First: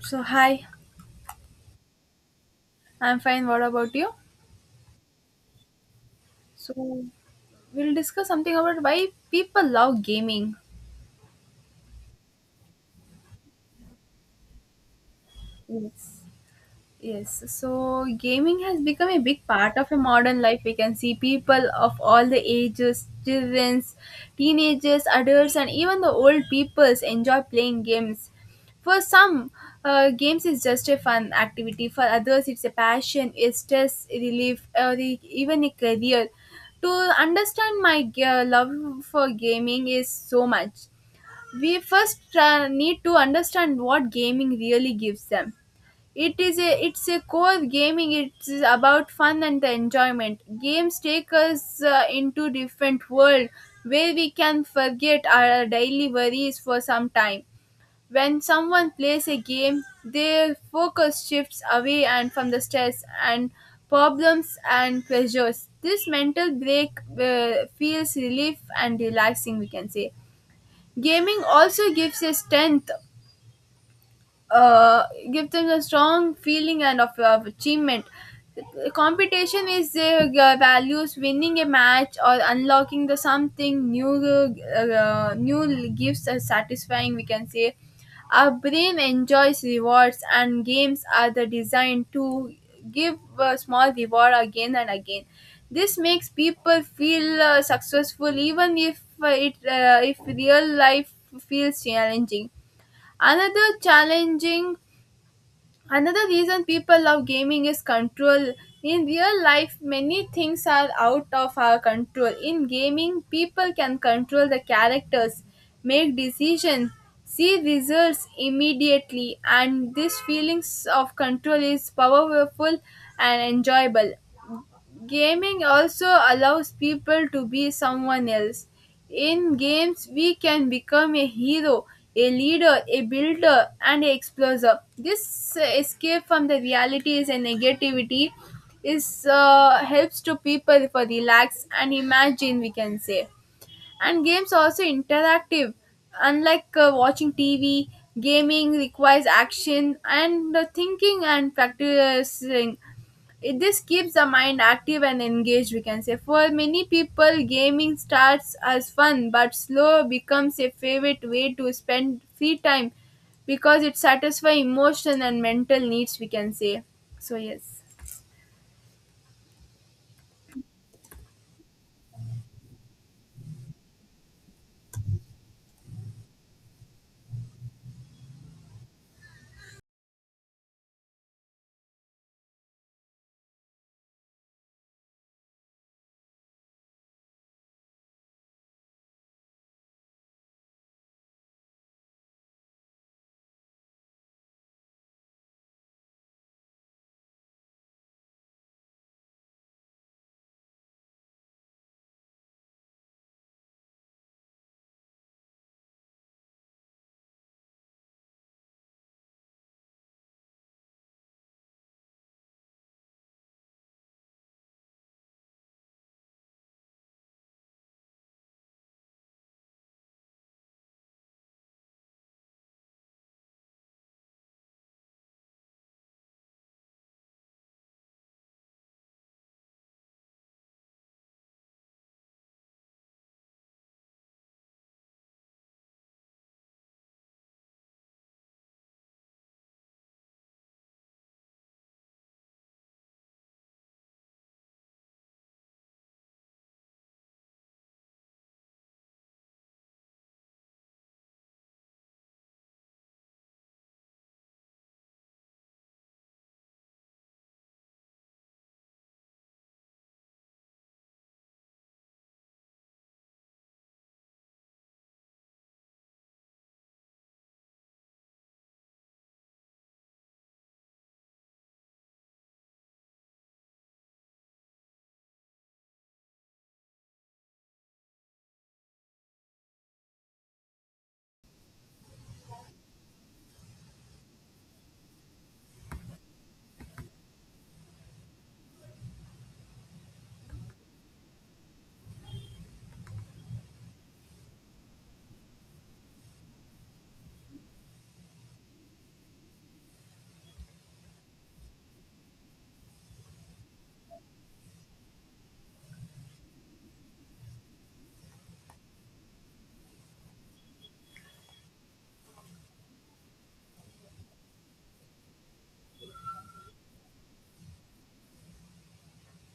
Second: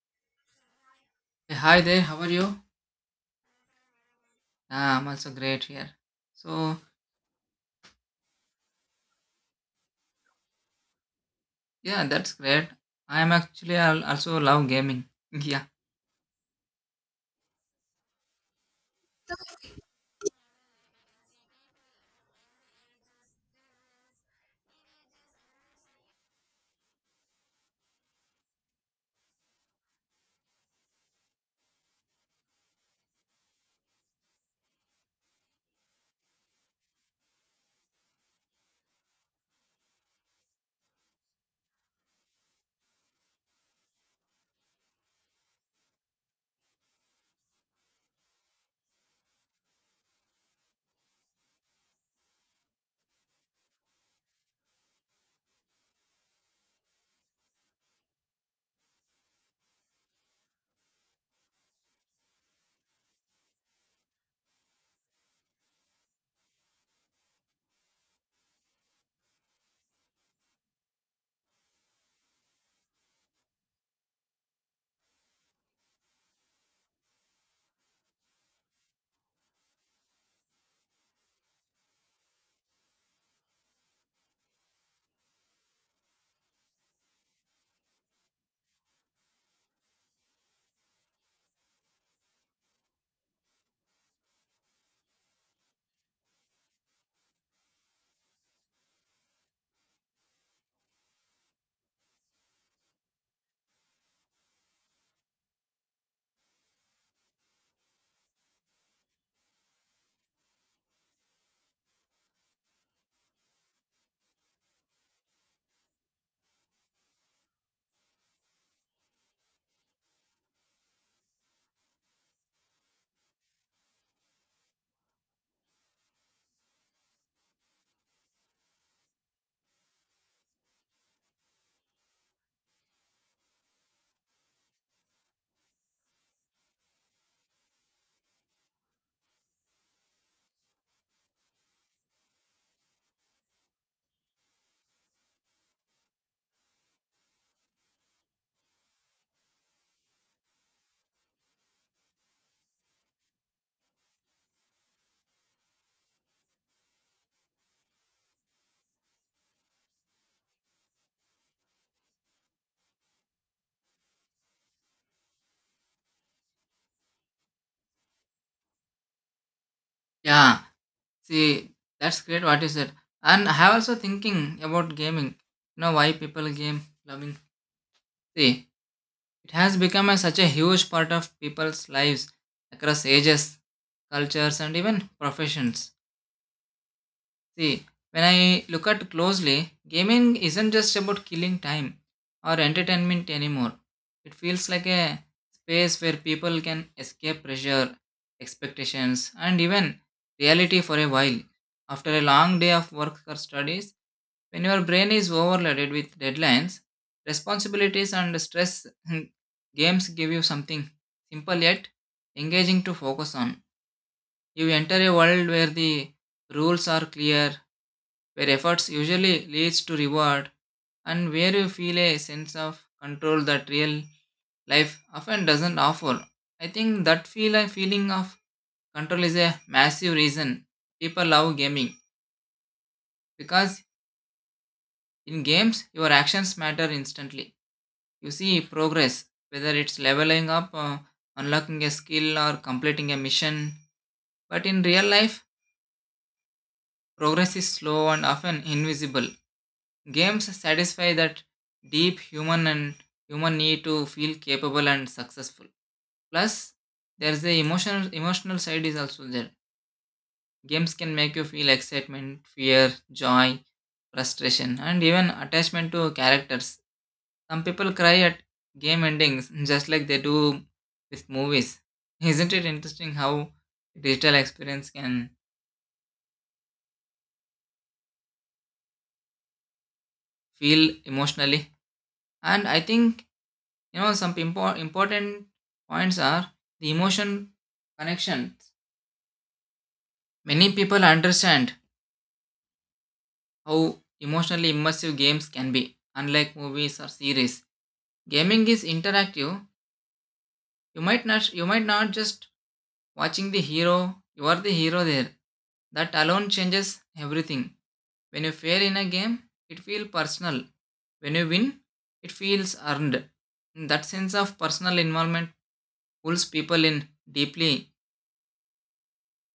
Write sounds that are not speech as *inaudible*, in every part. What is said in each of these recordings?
So, hi, Hey, hi there, how are you? I'm fine. What about you? Ah, I'm also great here. So, So, we'll discuss something about why people love gaming. yeah, that's great. I am actually also love gaming. *laughs* Yeah, Yes. Yes, so gaming has become a big part of a modern life. We can see people of all the ages, childrens, teenagers, adults, and even the old peoples enjoy playing games. For some, games is just a fun activity. For others, it's a passion, a stress relief, or even a career. To understand my love for gaming is so much. We first need to understand what gaming really gives them. It's a core gaming, it's about fun and the enjoyment. Games take us into different world where we can forget our daily worries for some time. When someone plays a game, their focus shifts away and from the stress and problems and pressures. This mental break feels relief and relaxing, we can say. Gaming also gives a strength, uh, give them a strong feeling and of achievement. Competition is values winning a match or unlocking the something new. New gives us satisfying. We can say our brain enjoys rewards, and games are the designed to give a small reward again and again. This makes people feel successful, even if real life feels challenging. Another challenging, Another reason people love gaming is control. In real life, many things are out of our control. In gaming, people can control the characters, make decisions, see results immediately, and this feelings of control is powerful and enjoyable. Gaming also allows people to be someone else. In games, we can become a hero, a leader, a builder, and an explorer. This escape from the realities and negativity is helps to people for relax and imagine, we can say. And games are also interactive, unlike watching TV. Gaming requires action and thinking and practicing this keeps the mind active and engaged, we can say. For many people, gaming starts as fun but slow becomes a favorite way to spend free time because it satisfies emotion and mental needs, we can say. So yes. yeah. See, that's great, what you said. And I have also thinking about gaming. You know why people game loving? See, it has become a, such a huge part of people's lives across ages, cultures, and even professions. See, when I look at closely, gaming isn't just about killing time or entertainment anymore. It feels like a space where people can escape pressure, expectations, and even reality for a while. After a long day of work or studies, when your brain is overloaded with deadlines, responsibilities, and stress, *laughs* games give you something simple yet engaging to focus on. You enter a world where the rules are clear, where efforts usually leads to reward and where you feel a sense of control that real life often doesn't offer. I think that feeling of control is a massive reason people love gaming because in games your actions matter instantly. You see progress whether it's leveling up, unlocking a skill or completing a mission. But in real life progress is slow and often invisible. Games satisfy that deep human need to feel capable and successful. Plus, there's the emotional side is also there. Games can make you feel excitement, fear, joy, frustration, and even attachment to characters. Some people cry at game endings *laughs* just like they do with movies. *laughs* Isn't it interesting how digital experience can feel emotionally? And I think, you know, some important points are the emotion connection. Many people understand how emotionally immersive games can be. Unlike movies or series, gaming is interactive. You might not you might not just watching the hero, you are the hero there. That alone changes everything. When you fail in a game, it feels personal. When you win, it feels earned. That sense of personal involvement pulls people in deeply.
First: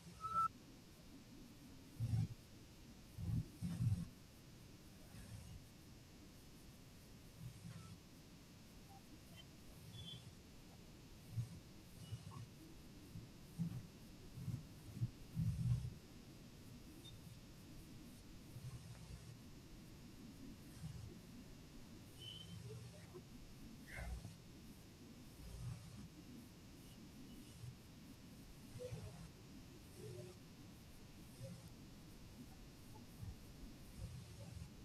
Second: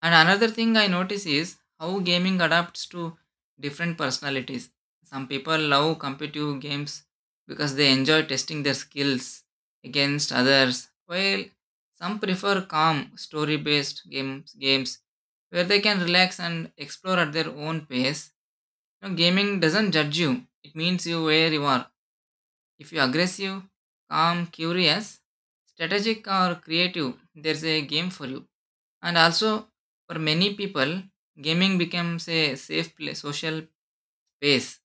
And another thing I notice is how gaming adapts to different personalities. Some people love competitive games because they enjoy testing their skills against others, while some prefer calm, story based games, games where they can relax and explore at their own pace. You know, gaming doesn't judge you, it means you where you are. If you're aggressive, calm, curious, strategic, or creative, there's a game for you. And also, for many people, gaming becomes a safe pla social space.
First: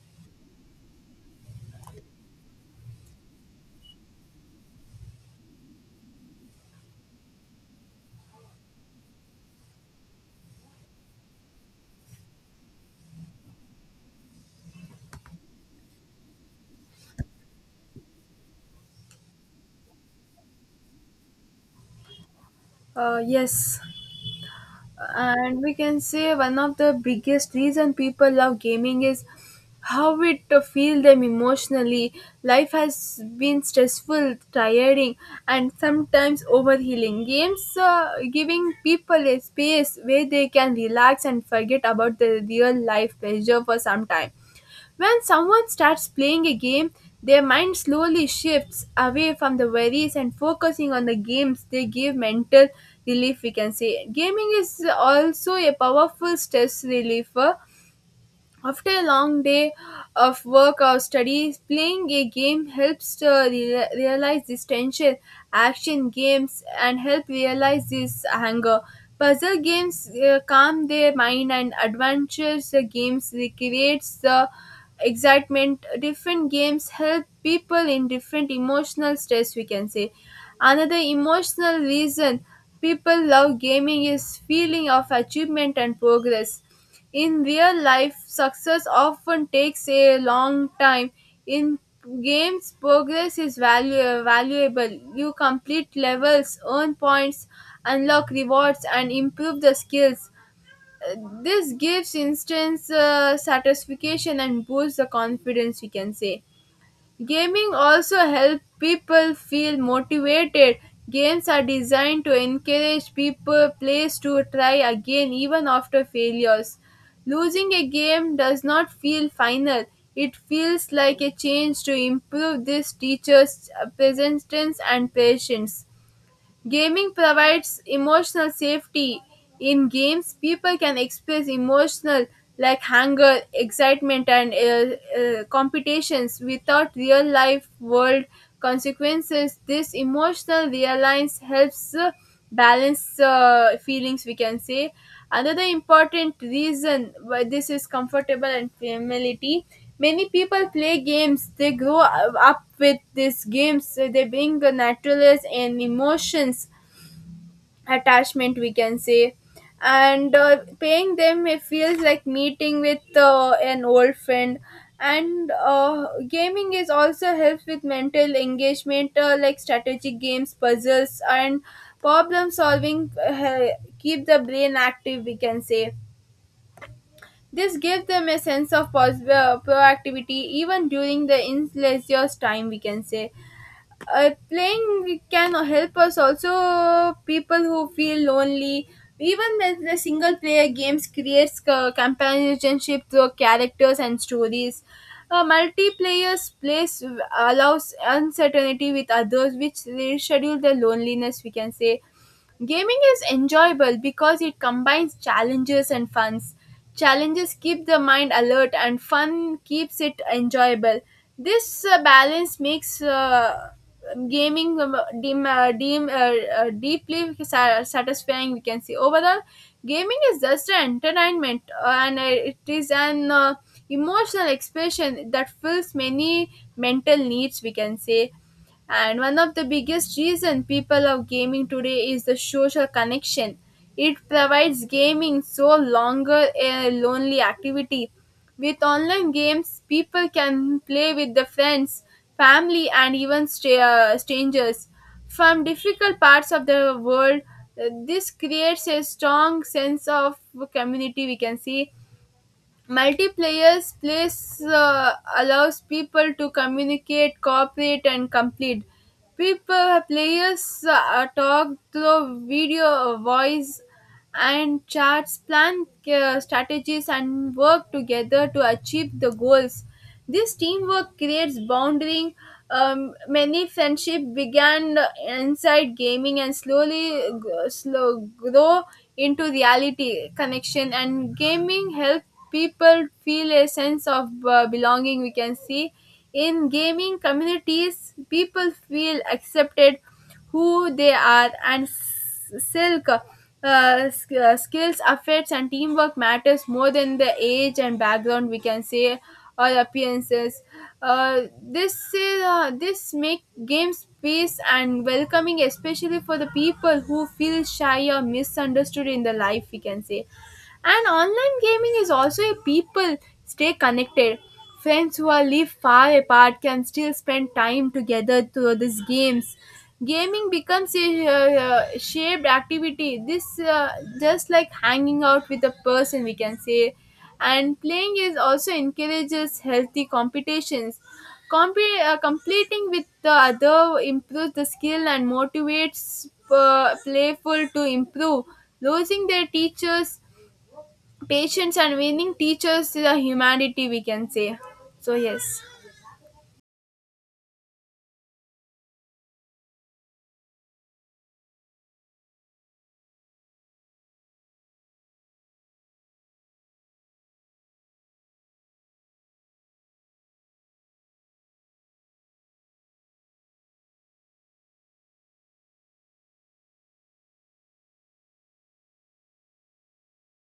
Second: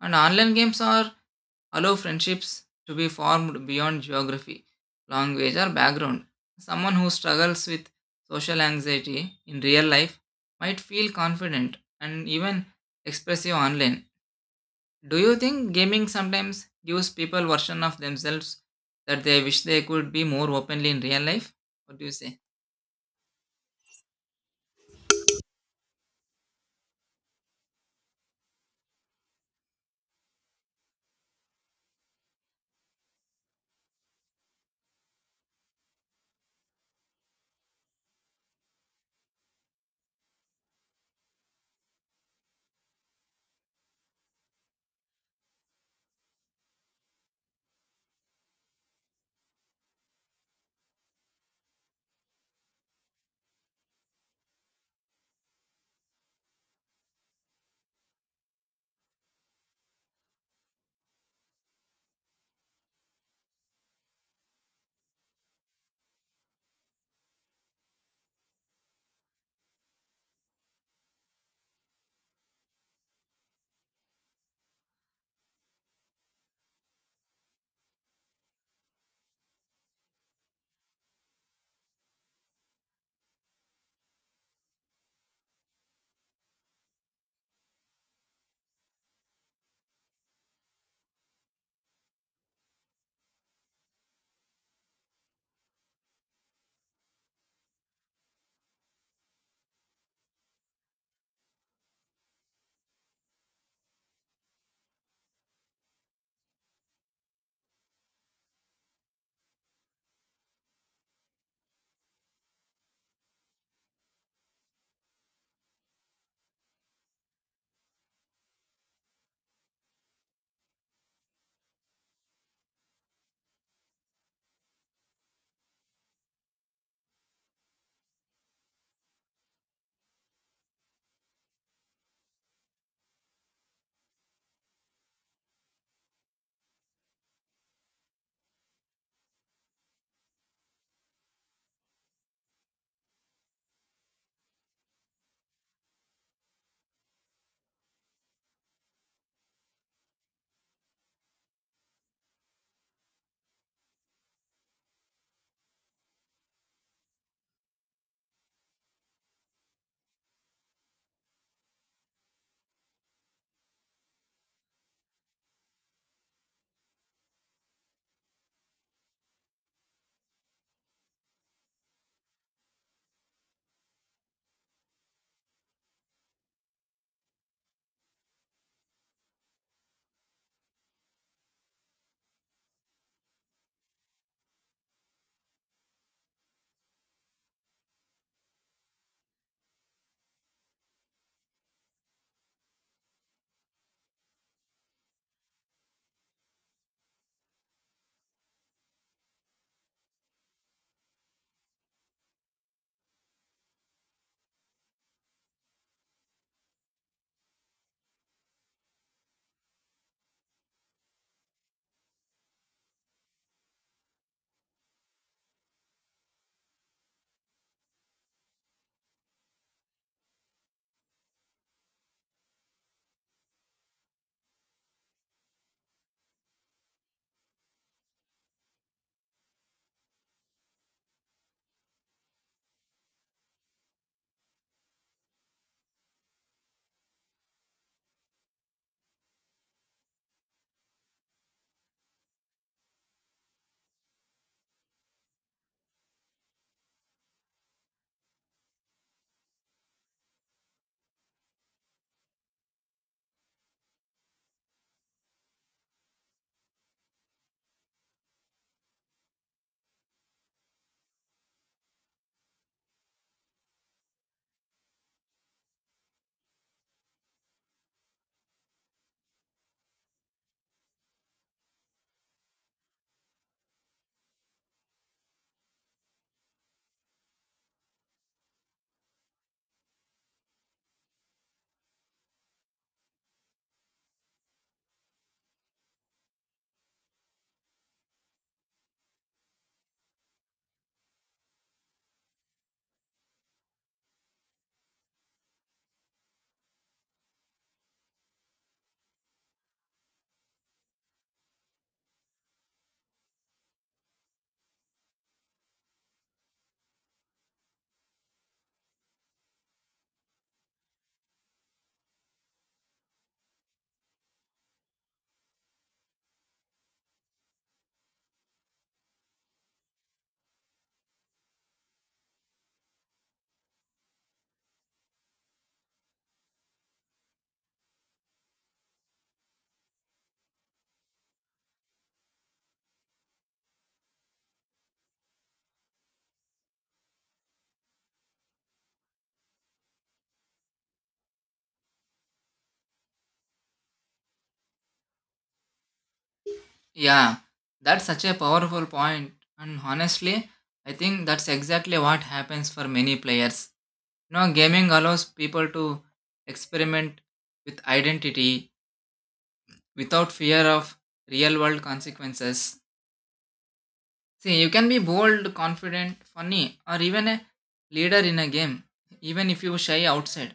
And online games are allow friendships to be formed beyond geography, language, or background. Someone who struggles with social anxiety in real life might feel confident and even expressive online. Do you think gaming sometimes gives people version of themselves that they wish they could be more openly in real life? What do you say? Yes, and we can say one of the biggest reason people love gaming is how it feel them emotionally. Life has been stressful, tiring, and sometimes overhealing. Games giving people a space where they can relax and forget about the real life pressure for some time. When someone starts playing a game, their mind slowly shifts away from the worries and focusing on the games. They give mental relief, we can say. Gaming is also a powerful stress reliever. After a long day of work or studies, playing a game helps to realize this tension. Action games and help realize this anger. Puzzle games calm their mind, and adventures games recreates the excitement. Different games help people in different emotional stress, we can say. Another emotional reason people love gaming is feeling of achievement and progress. In real life, success often takes a long time. In games, progress is valuable. You complete levels, earn points, unlock rewards, and improve the skills. Uh, This gives instant satisfaction and boosts the confidence, we can say. Gaming also helps people feel motivated. Games are designed to encourage people players to try again even after failures. Losing a game does not feel final. It feels like a chance to improve this teacher's presence and patience. Gaming provides emotional safety. In games, people can express emotional like anger, excitement, and competitions without real life world consequences. This emotional reliance helps. Balance feelings, we can say. Another important reason why this is comfortable and familiarity, many people play games they grow up with. These games they bring naturalness and emotions attachment, we can say. And paying them it feels like meeting with an old friend. And gaming is also helps with mental engagement, like strategic games, puzzles and problem solving keep the brain active, we can say. This gives them a sense of proactivity even during the in leisure time, we can say. Playing can help us also people who feel lonely, even when the single player games creates companionship through characters and stories. A multiplayer place allows uncertainty with others which reschedule the loneliness, we can say. Gaming is enjoyable because it combines challenges and funs. Challenges keep the mind alert and fun keeps it enjoyable. This balance makes gaming dim, dim, deeply sa- satisfying, we can say. Overall, gaming is just an entertainment and it is an emotional expression that fills many mental needs, we can say. And one of the biggest reason people of gaming today is the social connection. It provides gaming so longer a lonely activity. With online games, people can play with their friends, family, and even strangers from difficult parts of the world. This creates a strong sense of community, we can see. Multiplayer plays allows people to communicate, cooperate, and complete. People players talk through video, voice, and charts, plan strategies, and work together to achieve the goals. This teamwork creates bonding. Many friendship began inside gaming and slow grow into reality connection. And gaming help people feel a sense of belonging, we can see. In gaming communities, people feel accepted who they are, and skills affects and teamwork matters more than the age and background, we can say, or appearances. This make games peace and welcoming, especially for the people who feel shy or misunderstood in the life, we can say. And online gaming is also a people stay connected. Friends who are live far apart can still spend time together through these games. Gaming becomes a shared activity. This just like hanging out with a person, we can say. And playing is also encourages healthy competitions. Completing with the other improves the skill and motivates playful to improve. Losing their teachers patience and winning teachers the humanity, we can say. So, yes. Yeah, that's such a powerful point. And honestly, I think that's exactly what happens for many players. You know, gaming allows people to experiment with identity without fear of real world consequences. See, you can be bold, confident, funny, or even a leader in a game, even if you shy outside.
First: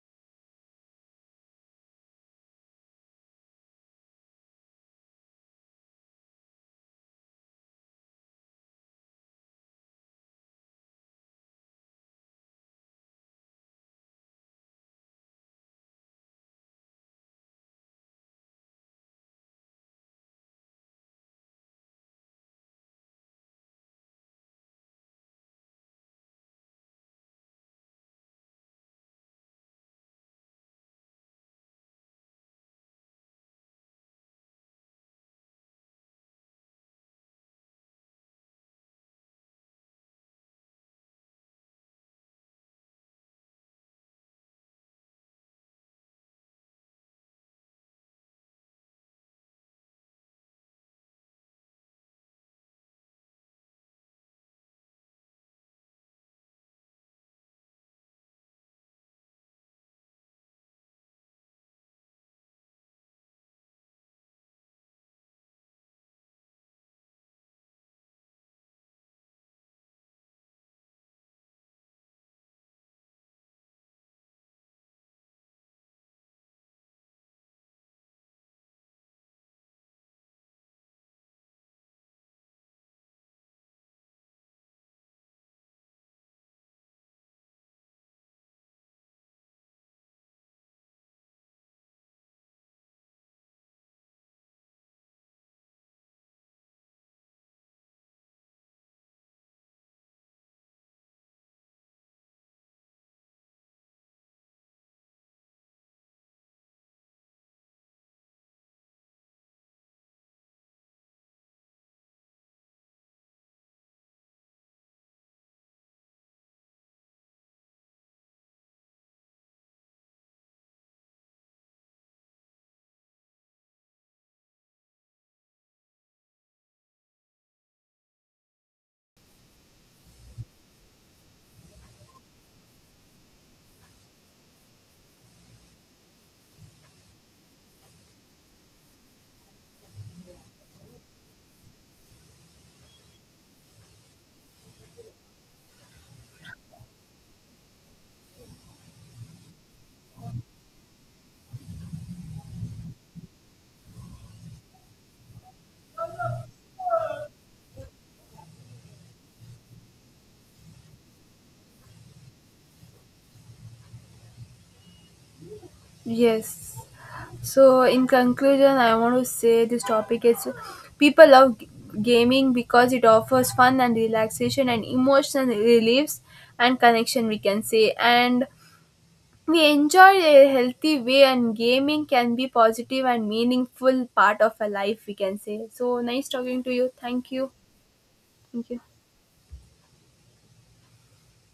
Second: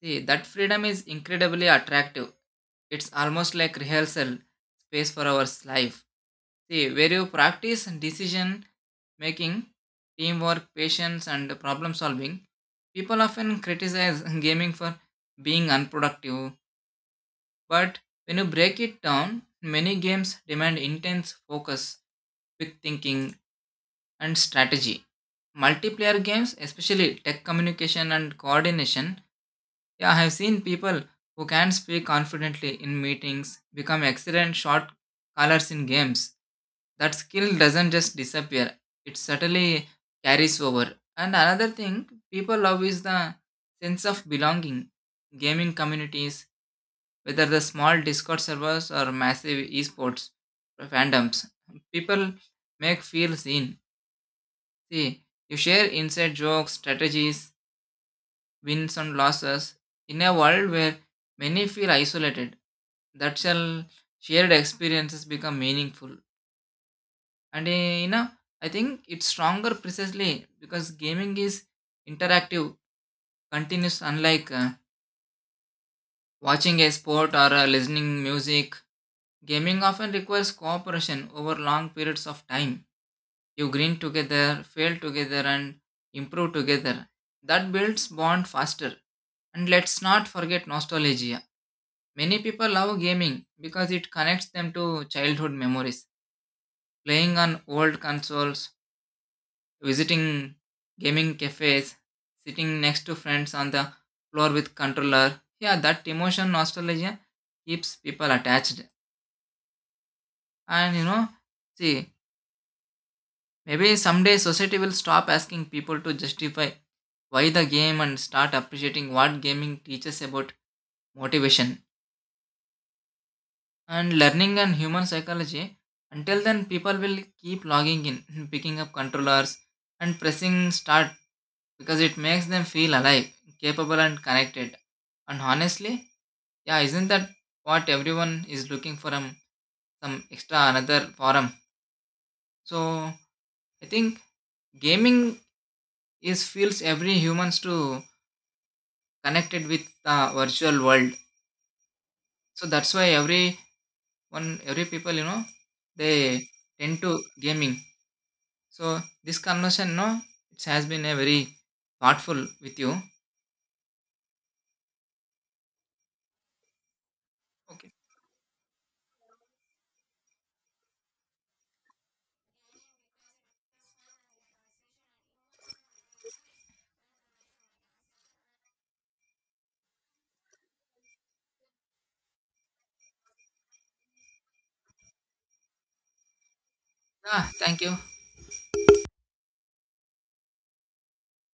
See, that freedom is incredibly attractive. It's almost like rehearsal space for our life. See, where you practice decision making, teamwork, patience, and problem solving, people often criticize *laughs* gaming for being unproductive. But when you break it down, many games demand intense focus, quick thinking, and strategy. Multiplayer games, especially tech communication and coordination, yeah, I have seen people who can speak confidently in meetings become excellent shot callers in games. That skill doesn't just disappear, it certainly carries over. And another thing people love is the sense of belonging. Gaming communities, whether the small Discord servers or massive esports fandoms, people make feel seen. See, you share inside jokes, strategies, wins and losses. In a world where many feel isolated, that shall shared experiences become meaningful. And you know, I think it's stronger precisely because gaming is interactive, continuous, unlike watching a sport or listening music. Gaming often requires cooperation over long periods of time. You grin together, fail together, and improve together. That builds bond faster. And let's not forget nostalgia. Many people love gaming because it connects them to childhood memories. Playing on old consoles, visiting gaming cafes, sitting next to friends on the floor with controller. Yeah, that emotion nostalgia keeps people attached. And you know, see, maybe someday society will stop asking people to justify why the game and start appreciating what gaming teaches about motivation and learning and human psychology. Until then, people will keep logging in, *laughs* picking up controllers, and pressing start because it makes them feel alive, capable, and connected. And honestly, yeah, isn't that what everyone is looking for? Some extra another forum. So I think gaming is feels every humans to connected with the virtual world. So that's why every one, every people, you know, they tend to gaming. So this conversation, no, it has been a very thoughtful with you. Yes. So, Okay. in conclusion, I want to say this topic is people love gaming because it offers fun and relaxation and emotional reliefs and connection, we can say. And we enjoy a healthy way, and gaming can be positive and meaningful part of a life, we can say. So, nice talking to you. Thank Yeah, you. thank you. Thank you.